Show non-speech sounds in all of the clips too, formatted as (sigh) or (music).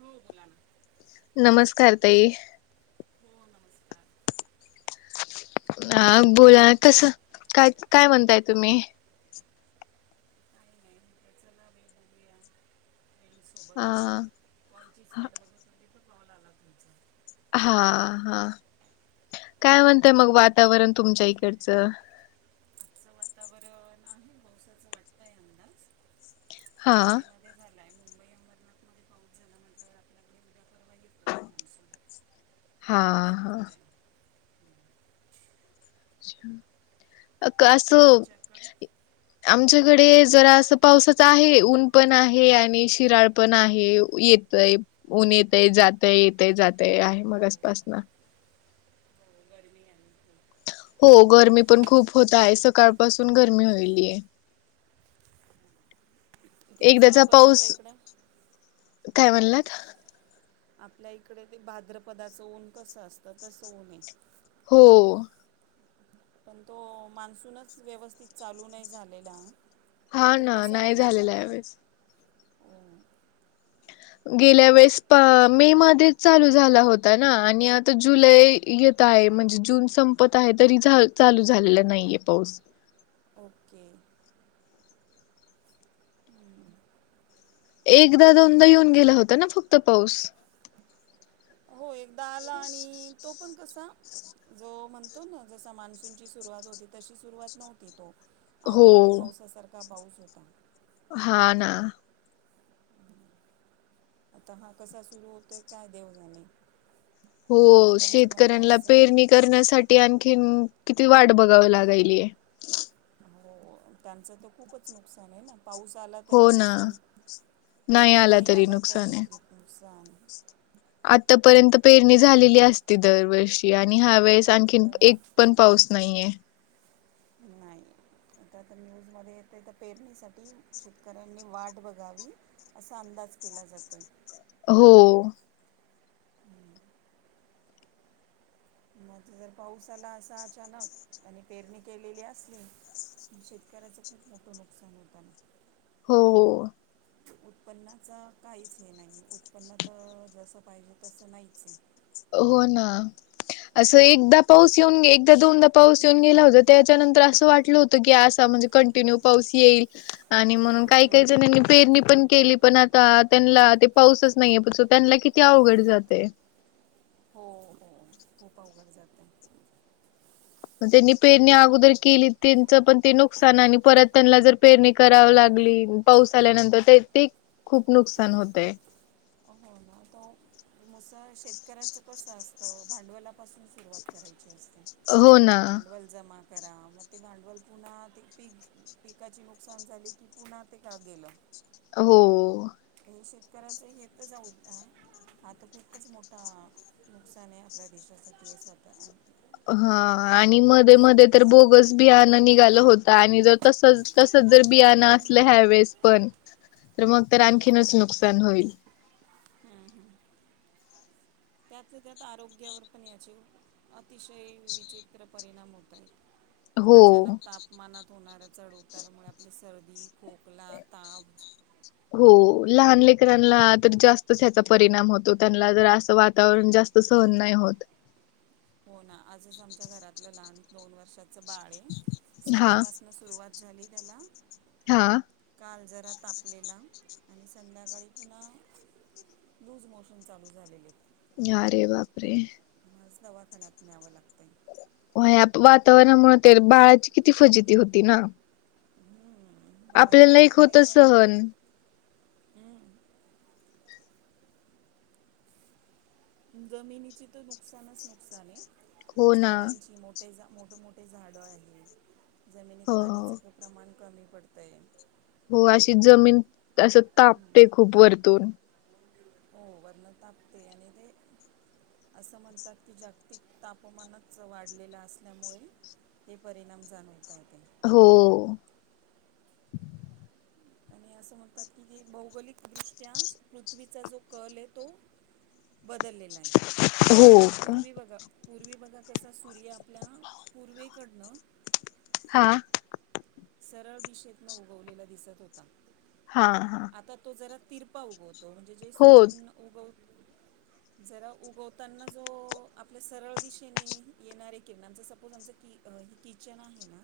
हो बोला ना नमस्कार ताई! हो नमस्कार! ह काय म्हणताय बोला कस काय काय म्हणताय तुम्ही? काय नाही म्हटलं अ सोबत फोनची वाट बघत होते कॉल आला तुमचा. हा हा काय म्हणतय मग वातावरण तुमच्या इकडचं आजचं वातावरण आहे पावसाच वाटतय अंदाज हा मुंबई ते झालायं आपल्याकडे उद्या परवा येतोय मान्सून हा असं हा वाटतंय हम्म. अ का असं तुमच्याकडे आमच्याकडे जरा असं पावसाचं आहे ऊन पण आहे आणि शिराळ पण आहे येतय ऊन येतय जातय येतय जातय आहे मगासपासन गर्मी आहे खूप हो गरमी पण खूप होत आहे सकाळपासून गरमी होईली आहे (unintelligible) ते कसं एकदाचा आपण पाऊस आपल्या इकडं काय हो म्हणलात आपल्या इकडे ते भाद्रपदाचं ऊन कसं असतं तसं ऊन ए हो पण तो मान्सूनच व्यवस्थित चालू नाही झालेला हा तर ना कसा नाही उन्हा झालेला ह्या वेळेस ओ- गेल्या वेळेस प मे मध्येच चालू झाला होता ना आणि आता जुलै य ताय म्हणजे जून संपत आहे तरी झा चालू झालेला नाहीये पाऊस ओके हम्म एकदा दोनदा येऊन गेला होता ना फक्त पाऊस हो एकदा आला आणि तो पण कसा जो म्हणतो ना जसा मान्सूनची सुरुवात होती तशी सुरुवात नव्हती तो हो अवकाळी पावसासारखा पाऊस होता हा ना आता हा कसा सुरू होतोय काय देव जाणे हो लोकांचं म्हणणं शेतकऱ्यांला असं पेरणी आहे करण्यासाठी आणखीन किती वाट बघाव लागायलीये हो त्यांचं तर खूपच नुकसान आहे ना पाऊस आला तरी हो ना नुकसान आणि नाही आला तरी नुकसान आतापर्यंत पेरणी झालेली असती दरवर्षी आणि हा वेळेस आणखी हो एक पण पाऊस नाहीये नाही आता तर न्यूजमध्ये येतंय तर पेरणीसाठी शेतकऱ्यांनी वाट बघावी असा अंदाज केला जातोय हो म ते जर पाऊस आला असा अचानक आणि पेरणी केलेली असली पण शेतकऱ्याचं खूप मोठं नुकसान होतं ना हो हो उत्पन्नाचा काहीच हे नाहीये उत्पन्न तर जसं पाहिजे तसं नाहीच आहे हो ना असं हम्म. एकदा पाऊस येऊन एकदा दोनदा पाऊस येऊन गेला होता त्याच्यानंतर असं वाटलं होतं की असा म्हणजे कंन्टीन्यू पाऊस येईल आणि म्हणून काय काय जणांनी पेरणी पण केली पण आता त्यांला ते पाऊसच नाहीये त्यांना किती अवघड जातंय हो हो खूप अवघड जातय तेंनी पेरणी अगोदर केली तेंचं पण ते नुकसान आणि परत त्यांला जर पेरणी करावं लागली पाऊस आल्यानंतर ते ते खूप नुकसान होतं हो ना तो मुसळ शेतकऱ्याचं कसं असतं भांडवलापासून सुरूवात करायची असते हो ना भांडवल जमा करा मग ते भांडवल पुन्हा ते पिक पिकाची नुकसान झाली की पुन्हा ते काम गेलं हो शेतकऱ्याचं हे त जाऊद्या हा तर खूपच मोठा नुकसानं आपल्या देशासाठी अ स्वतः आणि ह आणि मदे मदे तर पण बोगस बियाण निघालं होत आणि जर तसचं, तसचं जर बियाणं असलं ह्यावेळेस पण तर मग तर आणखीनच नुकसान होईल. हम्म हम्म.. त्याचत त्यात आरोग्यावर पण याचे अतिशय विचित्र परिणाम होत आहेत. हो. अचानक तापमानात होणाऱ्या चढउतारामुळे आपली सर्दी, खोकला, ताप. हो लहान लेकरांला तर जास्तच ह्याचा परिणाम होतो त्यांला जर अस वातावरण जास् त सहन नाही होत. हो ना आजच आमच्या घरातलं लहान दोन वर्षाचं बाळं हा सर्दीपास म सुरवात झाली त्याला, हा काल जरा तापलेला आणि संध्याकाळी पुन्हा लूज मोशन चालू झालेले.. या रे बापरे! आज दवाखान्यात न्यावं लागतंय. होय यात वातावरणामुळं ते बाळाची किती फजिती होती ना. हम्म बाळाला आपल्याला काय एक काय होत कळतं.. सहन जमिनीची तर नुकसानच नुकसानं, हो ना झाडांची मोठ तेयजा मोठ मोठे झाडं आहे, जमिनीत हो पाण्याचं ते प्रमाण कमी पडतं आहे. हो अशी जमीन ते असं तापते खूप वरतून. हो वरन तापते आणि ते.. असं म्हणतात की जागतिक तापमानच वाढलेलं असल्यामुळे हे परिणाम जाणवता येत.. हो. आणि असं म्हणतात की जे भौगोलिक दृष्ट्या पृथ्वीचा जो कलं तो बदललेलाय.. हो का पूर्वी बघा पूर्वी बघा कसा सूर्य आपल्या पूर्वेकडनं हा, सरळ दिशेतन उगवलेला दिसत होता.. हा हा.. आता तो जरा तिरपा उगवतो म्हणजे जेस् हो ऊन उगव जरा उगवताना जो आपल्या सरळ दिशेने येणारे किरणांचा सपोज आमच कि अ ही किचन आहे ना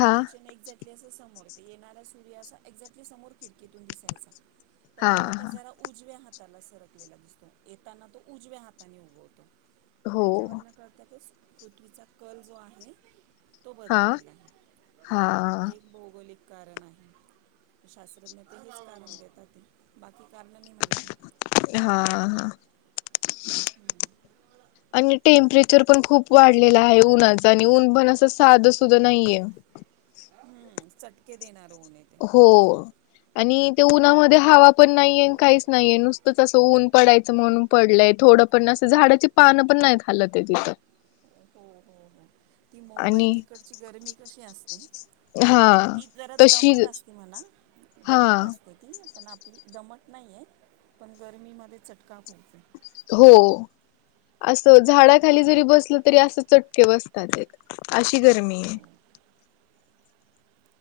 ती कि, एक्झाक्टली अस समोर ते येणारा सूर्य असा एक्झॅक्टली समोर खिडकीतून दिसायचा.. पण हा तो आता हा जरा उजव्या हाताला सरकलेला दिसतो येताना तो उजव्या हाताने उगवतो... हो त्याच्यावरन कळत तेच पृथ्वीचा कल जो आहे तो हा बदललेला आहे... हा हे एक भौगोलिक कारण आहे, शास्त्रज्ञ ते हेच कारण देतातं.. बाकी कारण.. हा हा.. आणि टेम्परेचर पण खूप वाढलेल हाये उन्हाच आणि ऊन पण असं साध सुद नाहीये.. हम्म, चटके देणार ऊनं. हो.. आणि ते उन्हामध्ये हवा पण नाहीये काहीच नाहीये नुसतंच असं ऊन पडायचं म्हणून पडलंय थोडं पण असं झाडाची पान पण नाही हालत इथं.. हो, हो, हो ती मुंबई आणि तिकडची गरमी कशी असते? हा ती जरा तशी दमट असते म्हणा, हा दमट असते. त पण आपली दमट नाही आहे पण गरमीमध्ये चटका हो. असं झाडाखाली जरी बसलं तरी असं चटके बसतात अशी गरमी आहे. हो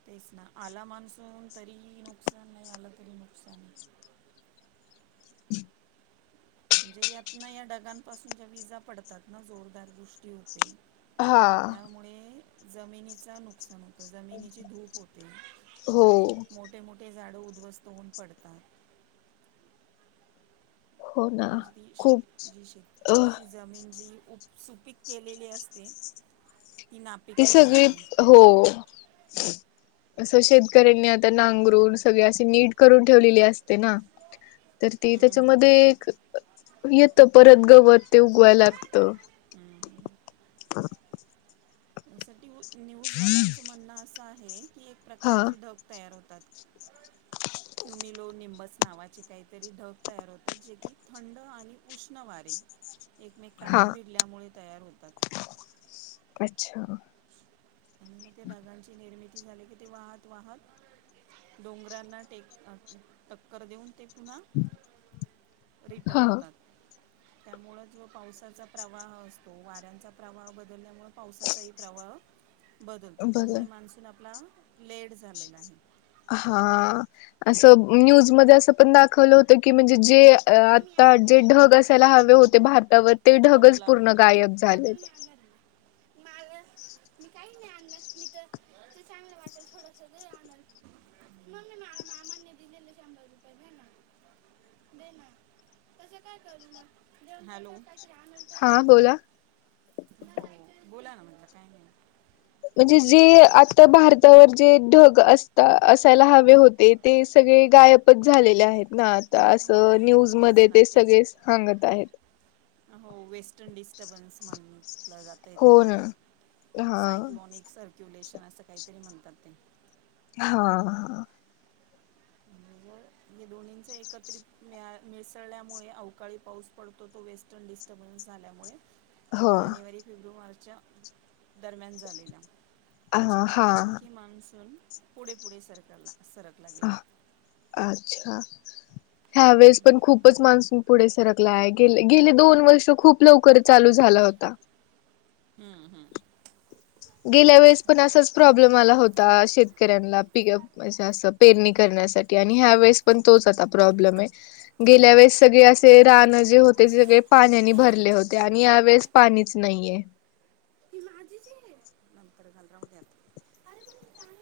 तेच ना आला मानसून तरी नुकसान नाही आला तरी नुकसान आहे.. हम् (unintelligible) म्हणजे यात ना या ढगांपासून जे विजा पडतात ना जोरदार दृष्टी होते.. हा त्यामुळे जमिनीच नुकसान होत. त जमिनीची धूप होते. हो मोठे (inaudible) मोोठे झाडं उद्ध्वस्त होऊन पडतात. हो ना (unintelligible) (inaudible) न खूप अ जची जमीन जीप सुपीक केलेली असते. नापीक ती होऊन सगळी जाते हो, असं शेतकऱ्यांनी आता नांगरून सगळे असे नीट करून ठेवलेली असते ना. तर ते हम्म, हम्म. त्याच्यामध्ये येत परत गवत ते उगवाय लागत. ह. ब (unintelligible) (inaudible) यासाठी न्यूजवाल्यांचं म्हणणं असं आहे की एक हा प्रकारचे ढग तयार होतात. (unintelligible) (inaudible) क्युमिलो निंबस नावाचे काहीतरी ढग तयार होतात जे की थंड आणि उष्ण वारे. ह (unintelligible) (inaudible) एकमेकांना भिडल्यामुळे तयार होतात. अच्छा, त्या ढागांची निर्मिती झाली की ते वाहत. वाहत डोंगरांना (inaudible) टेक टक्कर देऊन ते पुन्हा रिटन हा होतात. त्यामुंच जो पावसाचा प्रवाह असतो. वाऱ्यांचा प्रवाह बदलल्यामुळें पावसाचाही प्रवाह बदलतो बर त्यामुळे मान्सून आपला लेट झालेला आहे. हा असं न्यूज मध्ये असं पण दाखवलं होत की म्हणजे जे अ मम्मी आता आम्हाला डी जे आय वायला ढग असायला जायचं हवे होते नव्हतं भारतावर ते ढगच बॉटल आणू पूर्ण नको गायब बॉटल नाही झालेत. आणणार मी (unintelligible) मला (inaudible) मी काही नाही आणल मी तर ते चांगलं वाटेल थोडस ते आणाल. (inaudible) म् मा मामान (inaudible) दि दि संभर रुपय (inaudible) आहे ना (unintelligible) नाही ना तसं काय करू म (inaudible) दे आन त हा बोला. हो बोला ना म्हजला काय नाही. म्हणजे जे आता भारतावर जे ढग असता असायला हवे होते. ते सगळे गायबच झालेले आहेत ना, आता हो असं हो तेच न्यूजमध्येध्ये ना ते सगळे. सागत आहेत. हो वेस्टर्न डिस्टर्बन्स म्हटलं जात आहे. हो त्याला ना हा सायक्लोनिक सर्क्युलेशन असं काहीतरी म्हणतात ते. हा हा. (inaudible) हे दोन्हींचे एकत्रित मिळसळल्यामुळे अवकाळी पाऊस पडतो तो. वेस्टर्न डिस्टर्बन्स झाल्यामुळे हो जानेवारी, फेब्रुवारच्या दरम्यान झालेला हा त्याच्यामुळं तो हा आणखी मानसून पुढे पुढे सरकला सरकला गेला. अच्छा, ह्या वेळेस पण खूपच मान्सून पुढे सरकला आहे गेले गेले दोन वर्ष खूप लवकर चालू झाला होता. हम्म हम्म. गेल्या वेळेस हो पण ना. असाच प्रॉब्लेम आला होता, शेतकऱ्यांला पी म्हणजे असं पेरणी करण्यासाठी आणि ह्या वेळेस पण तोच आता प्रॉब्लेम आहे, गेल्या वेळेस सगळे असे रानं जे होते ज सगळे पाण्याने भरले होते आणि यावेेळेस पाणीच नाहीये. ही माझीच हे. नंतर घाल राहुदे आता आरे पण काही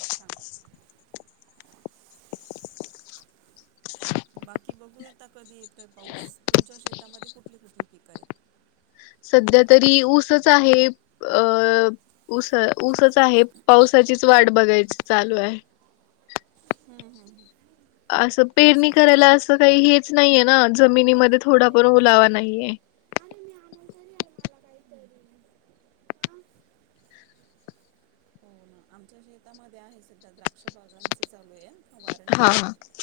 अच्छा. बाकी बघूया आता कधी येतोय पाऊस, तुमच्या शेतामध्ये कुठली कुठली पिक आहेत? सध्या तरी ऊसच आहे अ ऊस ऊसच आहे पावसाचीच वाट बघायची चालू आहे. हम्म हम्. असं पेरणी करायला असं काही हेच नाहीये ना जमिनीमध्ये ते थोडा पण पैसे ओलावा नाहीये. अरे मी आमोल तरी आ मला काही तरी हो आमच्या शेतामध्ये आहे सध्या द्राक्षबागांचं चालू हे फवारणी हा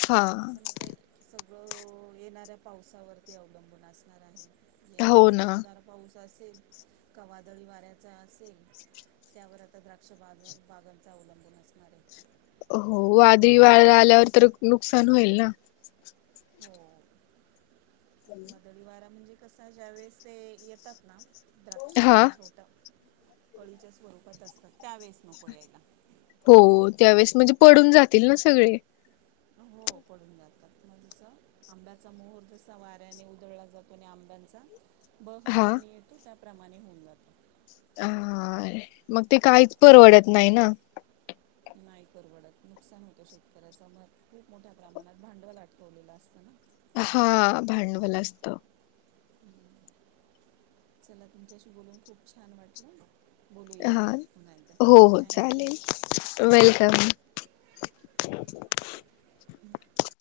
हा पण आता सगळं येणाऱ्या पावसावरती अवलंबून असणार आहे, हो येणारा ना. जोरदार पाऊस असेल का वादळी वाऱ्याचा असेल त्यावर आता द्राक्ष बाग बागांचा अवलंबून असणार आहे. हो वादळी वाळ आल्यावर तर नुकसान होईल ना. हो, वादळी वारा म्हणजे कसा ज्यावेेळेस ते येतात ना द्राक्ष हा छोट कळीच्या स्वरूपात असतात त्यावेेळेस नको यायला. हो त्यावेेळेस म्हणजे पडून जातील ना सगळे. हो पडून जातात, तुम्हाला तसं आंब्याचा मोहर जसा वाऱ्याने उधळला जातो आणि आंब्यांचा बहर हा कमी येतो त्याप्रमाणे होऊन जात. हा मग ते काहीच परवडत नाही ना, नाही परवडत नुकसान होतं शेतकऱ्याच मग खूप मोठ्या प्रमाणात भांडवल अटकवलेलं असतं ना. हा भांडवल असत. चला तुमच्याशी बोलून खूप छान वाटलं, बोलूया हा परत पुन्हा एकदा हो हो थँक्यू. चालेल वेलकम. (unintelligible) हम्